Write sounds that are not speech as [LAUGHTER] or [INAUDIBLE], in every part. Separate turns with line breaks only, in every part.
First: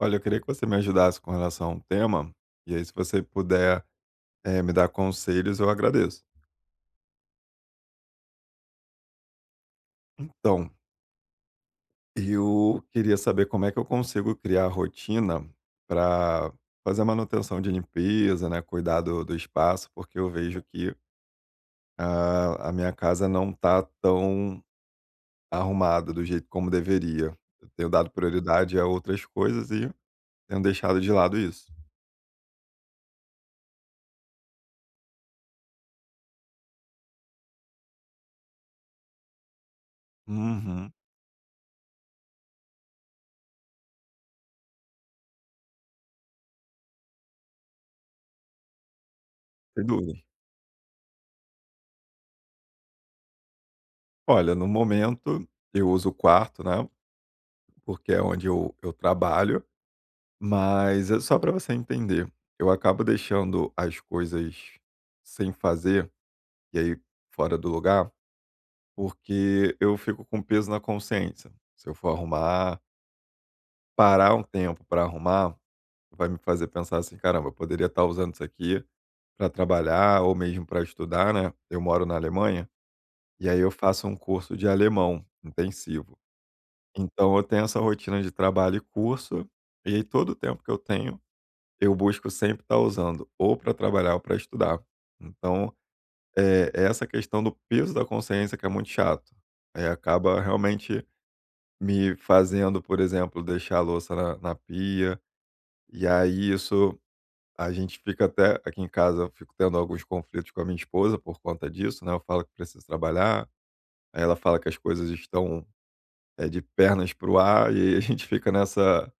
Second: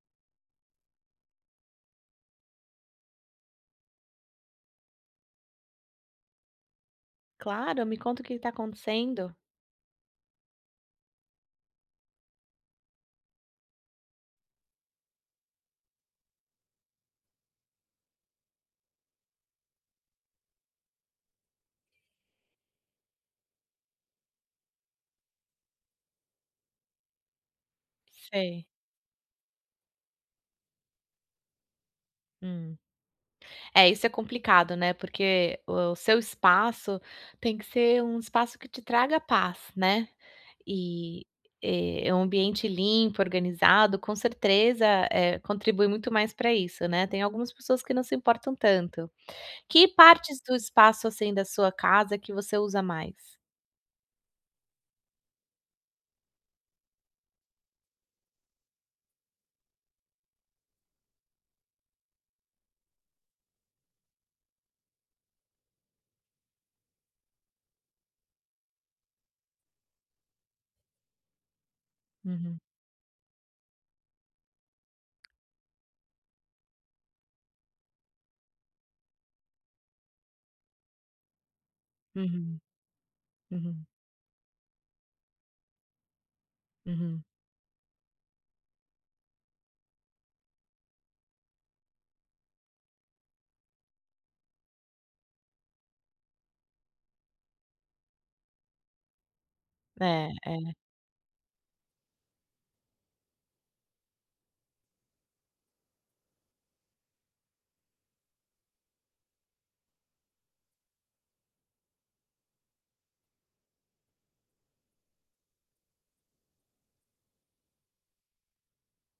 Olha, eu queria que você me ajudasse com relação a um tema, e aí se você puder, me dar conselhos, eu agradeço.
Claro, me conta o que está acontecendo.
Então, eu queria saber como é que eu consigo criar rotina para fazer a manutenção de limpeza, né, cuidar do espaço, porque eu vejo que a minha casa não está tão arrumada do jeito como deveria. Eu tenho dado
Sei.
prioridade a outras coisas e tenho deixado de lado isso.
Hum. É, isso é complicado, né, porque o seu espaço tem que ser um espaço que te traga paz, né,
Uhum,
e, é um ambiente limpo, organizado, com certeza, contribui muito mais para isso, né. Tem algumas pessoas que não se importam tanto.
sem
Que
dúvidas.
partes do espaço, assim, da sua casa que você usa mais?
Olha, no momento eu uso o quarto, né? Porque é onde eu trabalho, mas é só para você entender. Eu acabo deixando as coisas sem fazer, e aí fora do lugar, porque eu fico com peso na consciência. Se eu for
Uhum,
arrumar, parar um tempo para arrumar, vai me fazer pensar assim: caramba, eu poderia estar usando isso aqui para trabalhar ou mesmo para estudar, né? Eu moro na
uhum,
Alemanha, e aí eu
uhum,
faço um curso de alemão intensivo.
uhum.
Então eu tenho essa rotina de trabalho e curso, e aí todo o tempo que eu tenho eu busco sempre estar usando ou para trabalhar ou para estudar. Então, é essa questão do peso da consciência que é muito chato. É,
É,
acaba
é.
realmente me fazendo, por exemplo, deixar a louça na pia. E aí isso a gente fica até aqui em casa, eu fico tendo alguns conflitos com a minha esposa por conta disso, né? Eu falo que preciso trabalhar, aí ela fala que as coisas estão é, de pernas para o ar, e aí a gente fica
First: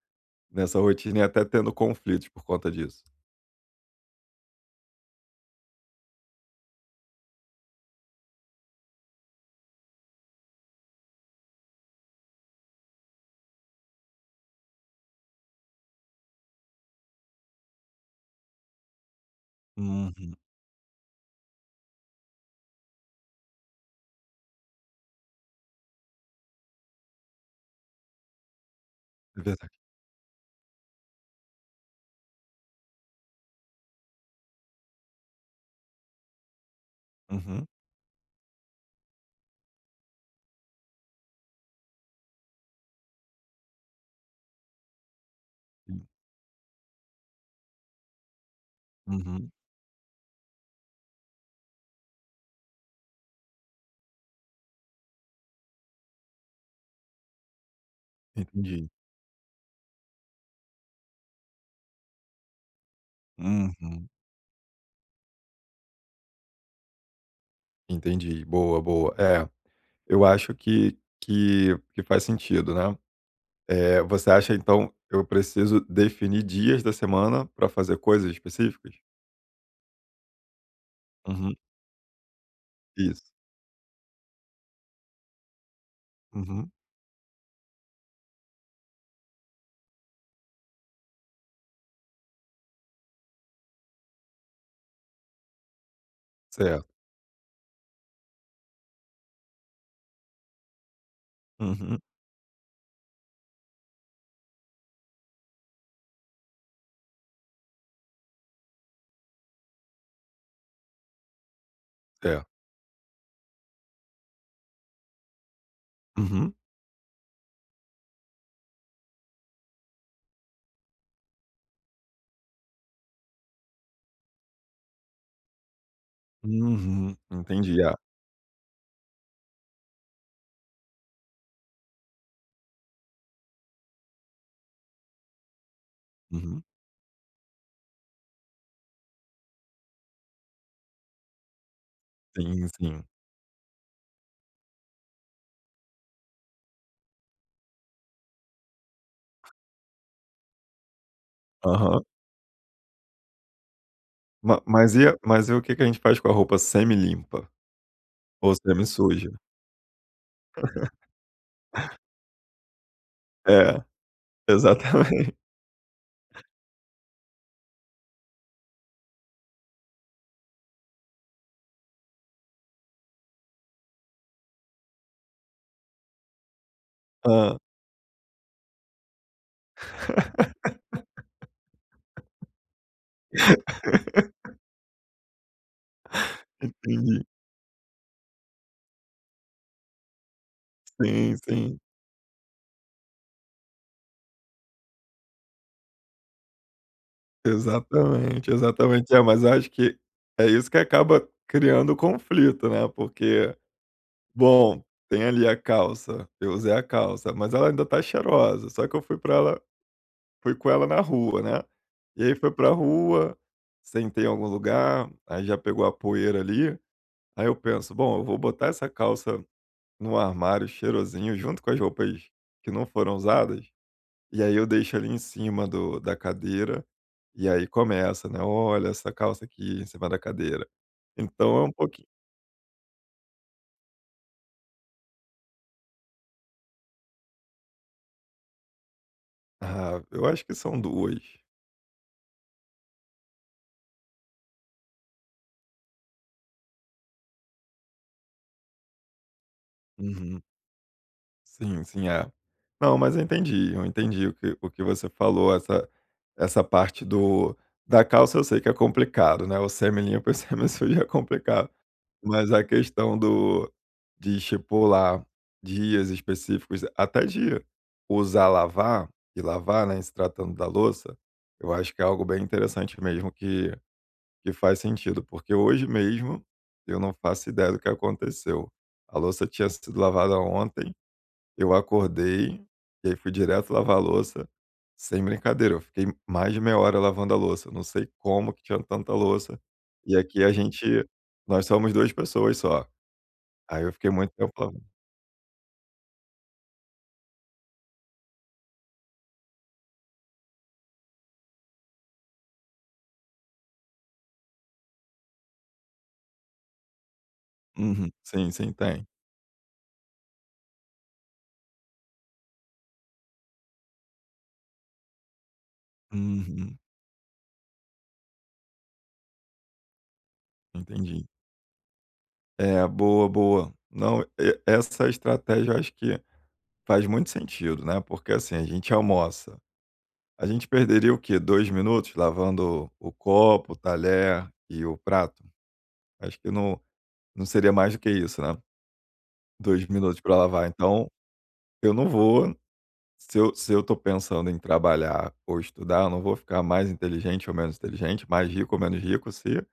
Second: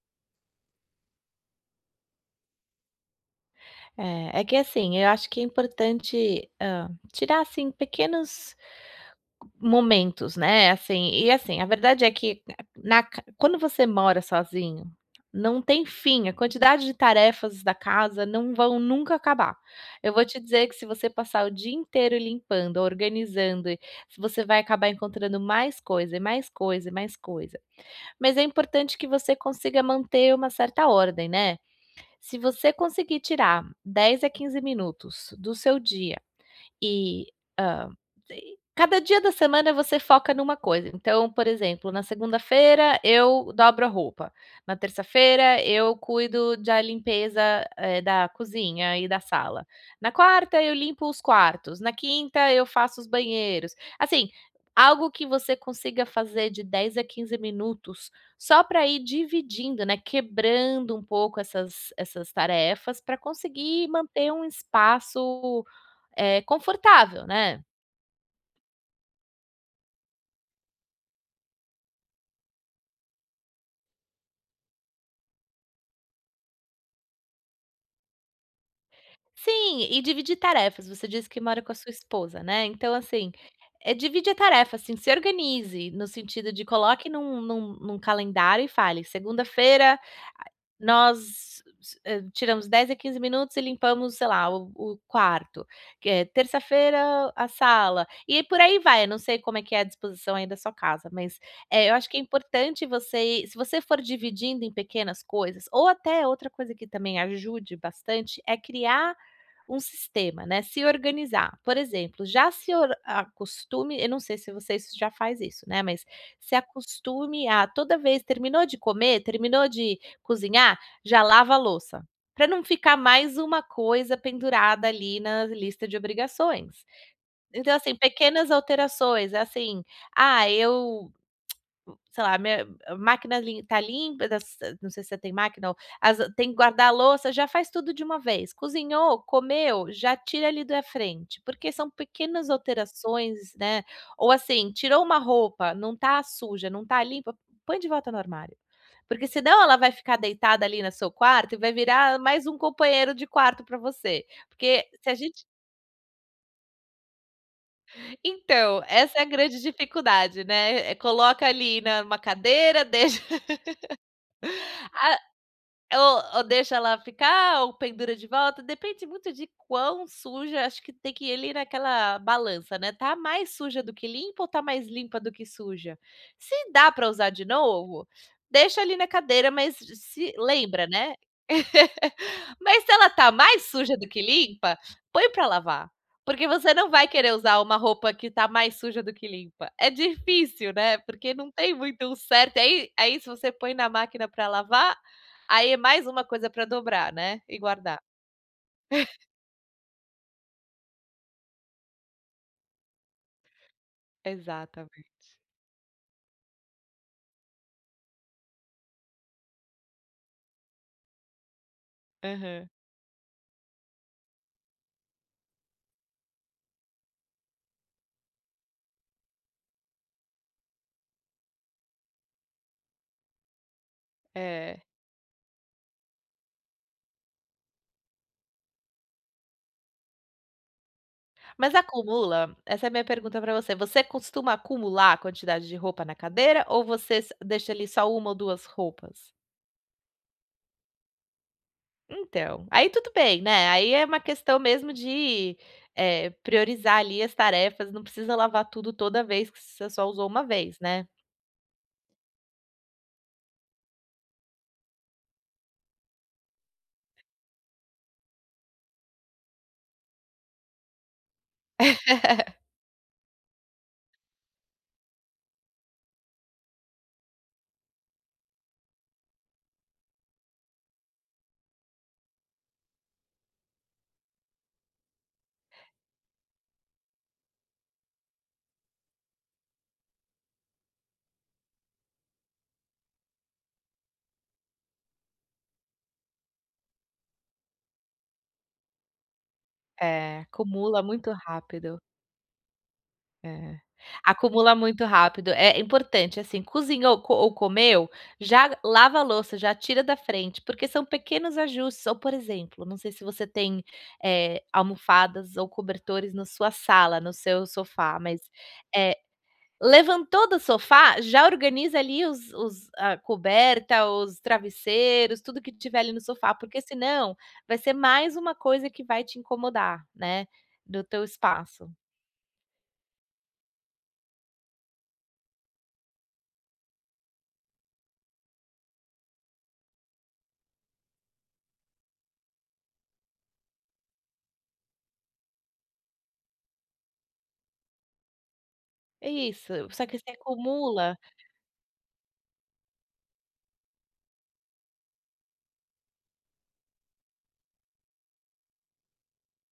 nessa rotina e até tendo conflitos por conta disso.
É, é que assim, eu acho que é importante, tirar, assim, pequenos momentos, né, assim, e assim, a verdade é que na ca quando você mora sozinho, não tem fim, a quantidade de tarefas da casa não vão nunca acabar. Eu vou
Uhum.
te dizer que se você passar o dia inteiro limpando, organizando, você vai acabar encontrando mais coisa e mais coisa e mais coisa. Mas é importante que você
É verdade.
consiga manter uma certa ordem, né. Se você conseguir tirar 10 a 15 minutos do seu dia e,
Uhum.
hã, e cada dia da semana você foca numa coisa. Então, por exemplo, na segunda-feira eu dobro a roupa, na terça-feira eu cuido da limpeza, da cozinha e da
Uhum,
sala, na quarta eu limpo os quartos, na quinta eu faço os banheiros. Assim, algo que você consiga fazer de 10 a 15 minutos só para
entendi.
ir dividindo, né, quebrando um pouco essas tarefas para conseguir
Uhum,
manter um espaço confortável, né.
entendi. Boa, boa. É, eu acho que que faz sentido, né. Eh, você acha então, eu preciso definir dias da semana para fazer coisas específicas?
Sim, e dividir tarefas. Você disse que
Uhum,
mora com a sua esposa, né. Então, assim,
isso.
é divide a tarefa, assim, se organize, no sentido de
Uhum,
coloque num calendário e fale: "Segunda-feira Nós s tiramos 10 a 15 minutos e limpamos, sei lá, o quarto, que é
certo.
terça-feira a sala, e aí por aí vai, eu não sei como é que é a disposição aí da sua casa, mas, eu
Uhum,
acho que é importante você ir se você for dividindo em pequenas coisas ou até outra coisa que também ajude bastante, é criar um sistema, né, se organizar. Por exemplo,
certo.
já se or acostume, eu não sei se você isso já faz isso, né, mas se
Uhum,
acostume a toda vez terminou de comer, terminou de cozinhar, já lava a louça, para não ficar mais uma coisa pendurada ali na lista de obrigações.
uhum,
Então,
entendi. É,
assim, pequenas alterações, é assim, ah, eu sei lá, minha a máquina lim tá limpa, das, não sei se você tem máquina, ou as tem que
uhum,
guardar a louça, já faz tudo de uma vez. Cozinhou, comeu, já tira ali da frente, porque são pequenas
sim, sim.
alterações, né, ou assim, tirou uma roupa, não tá suja, não tá limpa, põe de volta no armário. Porque senão ela vai ficar deitada ali no seu quarto e vai
Aham.
virar mais um companheiro de quarto para você.
Ma
Porque
mas e
se a
a
gente
mas e o que que a gente faz com a roupa semi-limpa ou
então, essa é a
semi-suja?
grande dificuldade, né, coloca ali na, numa cadeira, deixa.
É,
[LAUGHS]
exatamente.
Ou deixa lá ficar, ou pendura de volta, depende muito de quão suja. Acho que tem que ele ir naquela balança, né, tá mais suja do que limpa ou tá mais limpa do que suja? Se dá para usar
[LAUGHS]
de
Hã,
novo, deixa ali na cadeira, mas se lembra, né. [LAUGHS] Mas se ela tá mais suja do que limpa, põe para lavar, porque você não vai
entendi.
querer usar uma roupa que tá mais suja do que limpa. É difícil, né, porque
Sim,
não tem
sim.
muito um certo, aí se você põe na máquina para lavar, aí é mais uma coisa para dobrar, né, e guardar.
Exatamente, exatamente. É, mas eu acho que é isso que acaba criando o conflito, né, porque, bom,
Exatamente.
tem ali a calça, eu usei a calça, mas ela ainda tá cheirosa, só que eu fui para ela fui com ela na rua, né, e aí foi
Aham.
pra rua, sentei em algum lugar, aí já pegou a poeira ali, aí eu penso: "Bom, eu vou botar essa calça no armário cheirosinho junto com as roupas que não foram usadas, e aí eu
É.
deixo ali em cima do da cadeira e aí começa, né, Olha, essa calça aqui em cima da cadeira". Então é um
Mas
pouquinho.
acumula? Essa é a minha pergunta para você. Você costuma acumular a quantidade de roupa na cadeira ou você s deixa ali só uma ou 2 roupas?
Ah, eu acho que são 2.
Então, aí tudo bem, né, aí é uma questão mesmo de, priorizar ali as tarefas, não precisa lavar tudo toda vez que você só usou
Uhum.
uma vez, né.
Sim, sim, é. Não, mas eu entendi o que você falou, essa essa parte do da calça eu sei que é complicado, né, o semi-limpo e o semi-sujo [LAUGHS] é complicado. Mas
[LAUGHS]
a questão do de estipular dias específicos, até de usar lavar e lavar, né, em se tratando da louça, eu acho que é algo bem interessante mesmo que. Que faz sentido, porque hoje mesmo eu não faço ideia do que aconteceu. A louça tinha sido lavada ontem, eu acordei e aí fui direto lavar a louça. Sem brincadeira, eu fiquei mais de meia hora lavando a louça. Eu não sei como que tinha tanta louça. E
É,
aqui a
acumula
gente
muito
nós somos
rápido.
2 pessoas só.
É.
Aí eu fiquei muito tempo
Acumula
lavando.
muito rápido. É importante, assim, cozinhou co ou comeu, já lava a louça, já tira da frente, porque são pequenos ajustes. Ou, por exemplo, não sei se você tem, almofadas ou cobertores na sua sala, no seu
Uhum.
sofá, mas,
Sim, sim, tem.
eh, levantou do sofá, já organiza ali os a coberta, os travesseiros, tudo que tiver ali no sofá,
Uhum.
porque senão vai ser mais uma coisa que vai te incomodar, né, do teu
Entendi.
espaço.
É, boa, boa. Não, e essa estratégia eu acho que faz muito sentido, né, porque assim, a gente almoça. A gente perderia o quê? 2 minutos lavando o copo, o talher e o prato? Acho que não seria mais do que isso, né.
É isso,
2
só que
minutos
você
para lavar. Então,
acumula,
eu não vou, se eu tô pensando em trabalhar ou estudar, eu não vou ficar mais inteligente ou menos inteligente, mais rico ou menos rico, se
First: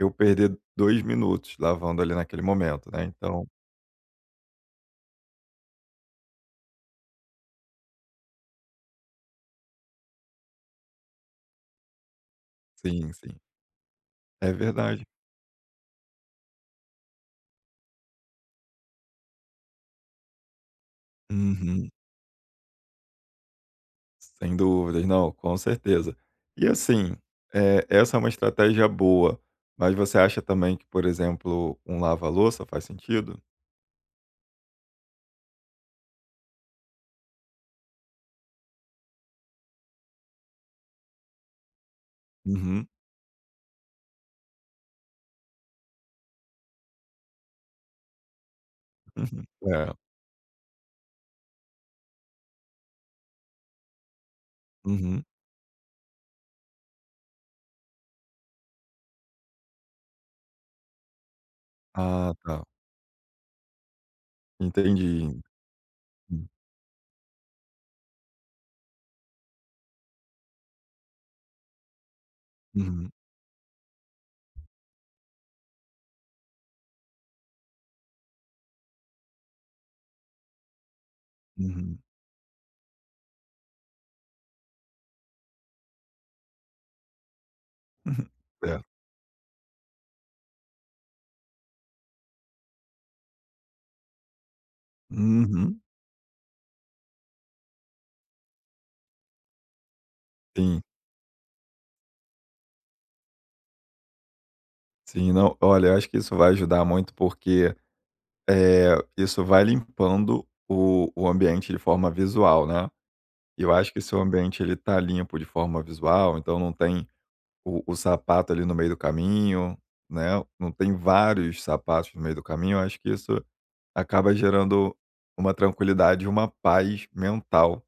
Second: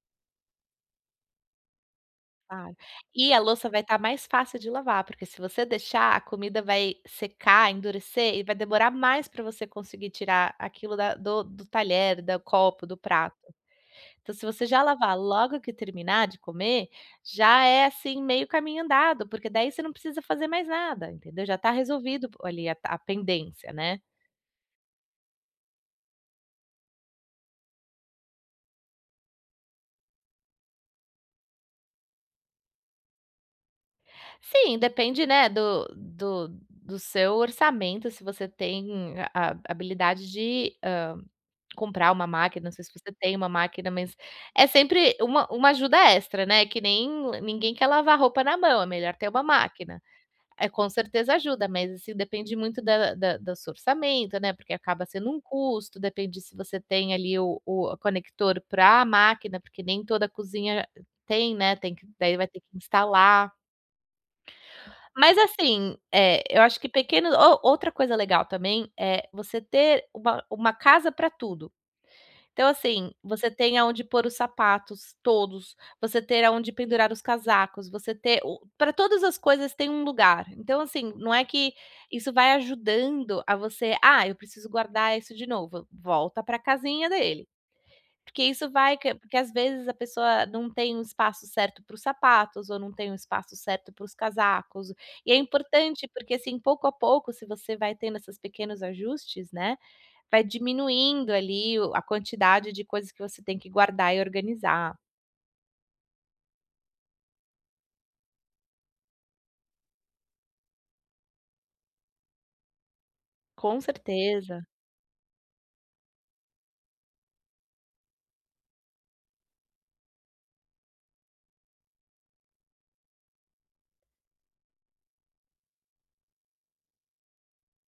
eu perder 2 minutos lavando ali naquele
claro.
momento, né.
E a
Então
louça vai estar mais fácil de lavar, porque se você deixar, a comida vai secar, endurecer e vai demorar mais para você conseguir tirar aquilo da do talher, do copo, do
sim,
prato.
sim.
Então, se
É
você já
verdade.
lavar logo que terminar de comer, já é, assim, meio caminho andado, porque daí você não precisa fazer mais nada, entendeu? Já está
Uhum.
resolvido ali a pendência, né.
Sem dúvidas, não, com certeza. E assim, essa é uma estratégia boa, mas você acha também que, por exemplo, um lava-louça faz sentido?
Sim, depende, né, do seu orçamento, se você tem a habilidade de comprar uma máquina, não sei
Uhum,
se você tem uma máquina, mas é sempre uma ajuda extra, né, que nem ninguém quer lavar roupa na mão, é melhor ter uma
uhum. É,
máquina. É com certeza ajuda, mas, assim, depende muito da da do seu orçamento, né, porque acaba
uhum.
sendo um custo, depende se você tem ali o conector para a máquina, porque nem toda cozinha tem, né, tem que
Ah,
daí vai ter
tá.
que instalar. Mas,
Entendi.
assim, é
Hum,
eu acho que pequeno ou outra coisa legal também é você ter uma casa para tudo. Então, assim,
uhum,
você tem aonde pôr os sapatos todos, você ter aonde pendurar os casacos, você ter para todas as coisas tem um lugar. Então, assim, não é que
uhum,
isso vai ajudando a você: "Ah, eu preciso guardar isso de novo", volta para a casinha dele.
[LAUGHS]
Porque isso
certo.
vai que porque às vezes a pessoa não tem um espaço certo para os sapatos ou não tem um espaço certo para os casacos. E é
Uhum.
importante, porque assim, pouco a pouco, se você vai tendo esses pequenos ajustes, né, vai
Sim,
diminuindo ali o a quantidade de coisas que você tem que guardar e organizar.
sim. Não, olha, eu acho que isso vai ajudar muito porque, isso vai limpando o ambiente de forma visual, né. Eu
Com
acho que se o ambiente
certeza.
ele tá limpo de forma visual, então não tem. O sapato ali no meio do caminho, né, não tem vários sapatos no meio do caminho, eu acho que isso acaba gerando uma tranquilidade, uma paz mental.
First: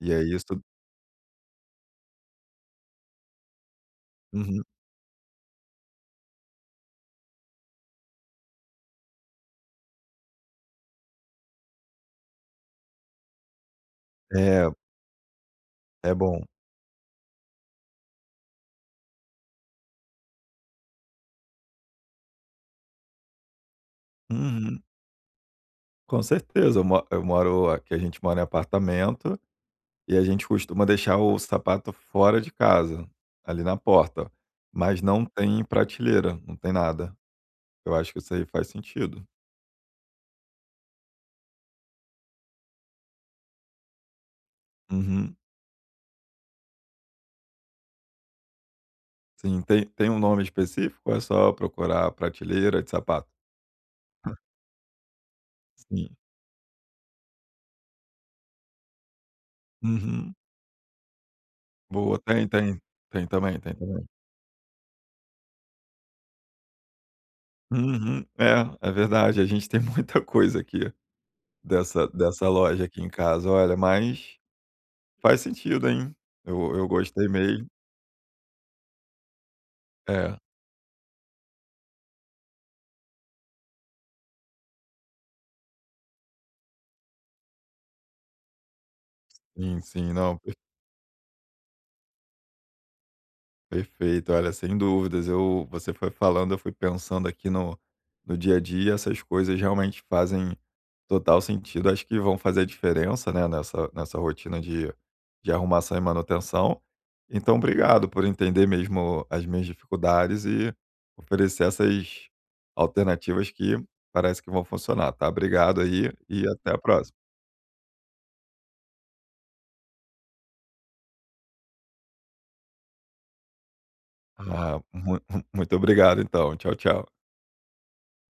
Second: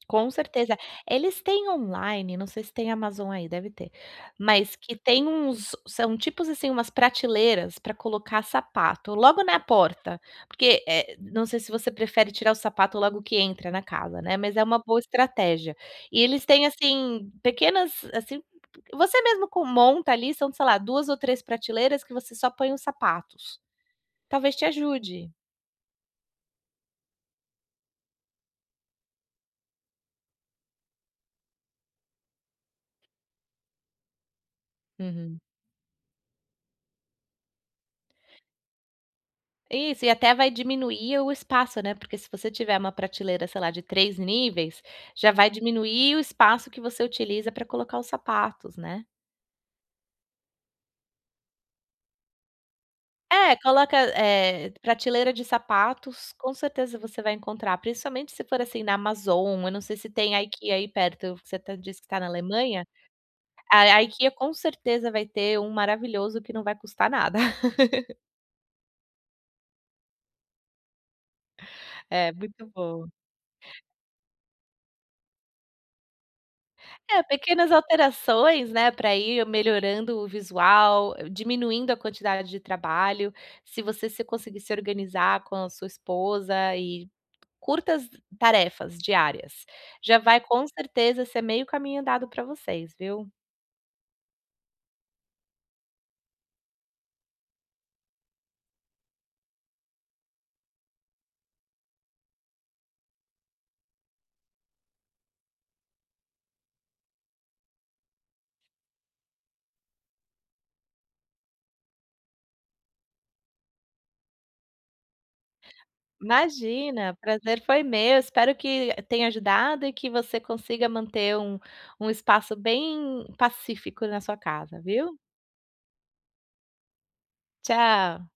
E é
Com
isso.
certeza. Eles têm online, não sei se tem Amazon aí, deve ter,
Uhum.
mas que tem uns são tipos, assim, umas prateleiras para colocar sapato logo na porta, porque, não sei se você prefere tirar o sapato logo que entra na casa, né, mas é
É,
uma boa estratégia.
é
E
bom.
eles têm, assim, pequenas, assim, você mesmo com monta ali, são, sei lá, 2 ou 3 prateleiras que você só põe os sapatos. Talvez te
Uhum.
ajude.
Com certeza, eu moro aqui, a gente mora em apartamento, e a gente costuma deixar o sapato fora de casa, ali na porta, mas não
Uhum.
tem prateleira, não tem nada. Eu acho que isso aí faz sentido.
Isso, e até vai diminuir o espaço, né, porque se você tiver uma prateleira, sei lá, de 3 níveis, já
Uhum.
vai, uhum, diminuir o espaço que você utiliza para colocar os sapatos, né.
Sim, tem um nome específico ou é só procurar prateleira de sapato?
É, coloca, prateleira de
Sim.
sapatos, com certeza você vai encontrar, principalmente se for, assim, na Amazon, eu não sei se tem
Uhum.
a IKEA aí perto, você até disse que está
Boa,
na
tem, tem.
Alemanha,
Tem também, tem
a
também.
IKEA com certeza vai ter um maravilhoso que não vai custar nada. [LAUGHS]
Uhum. É, é verdade, a gente [LAUGHS] tem muita coisa aqui
É,
dessa
muito
loja aqui
bom.
em casa, olha, mas faz sentido, hein. Eu
É,
gostei. Meio
pequenas alterações, né, para ir melhorando o
é,
visual, diminuindo a quantidade de trabalho. Se você se conseguir se organizar com a sua esposa e curtas tarefas diárias,
sim, sim,
já vai
não.
com certeza ser meio caminho andado para vocês, viu.
Perfeito, olha, sem dúvidas. Eu, você foi falando, eu fui pensando aqui no dia a dia, essas coisas realmente fazem total sentido. Acho que vão fazer diferença, né, nessa rotina de arrumação e manutenção. Então, obrigado por entender mesmo as minhas dificuldades e oferecer essas alternativas que parece que vão funcionar, tá? Obrigado aí e até a próxima.
Imagina, prazer foi meu, espero que tenha ajudado e que você consiga manter um espaço bem pacífico na sua casa,
Ah, ah,
viu.
[LAUGHS] muito obrigado então. Tchau, tchau.
Tchau.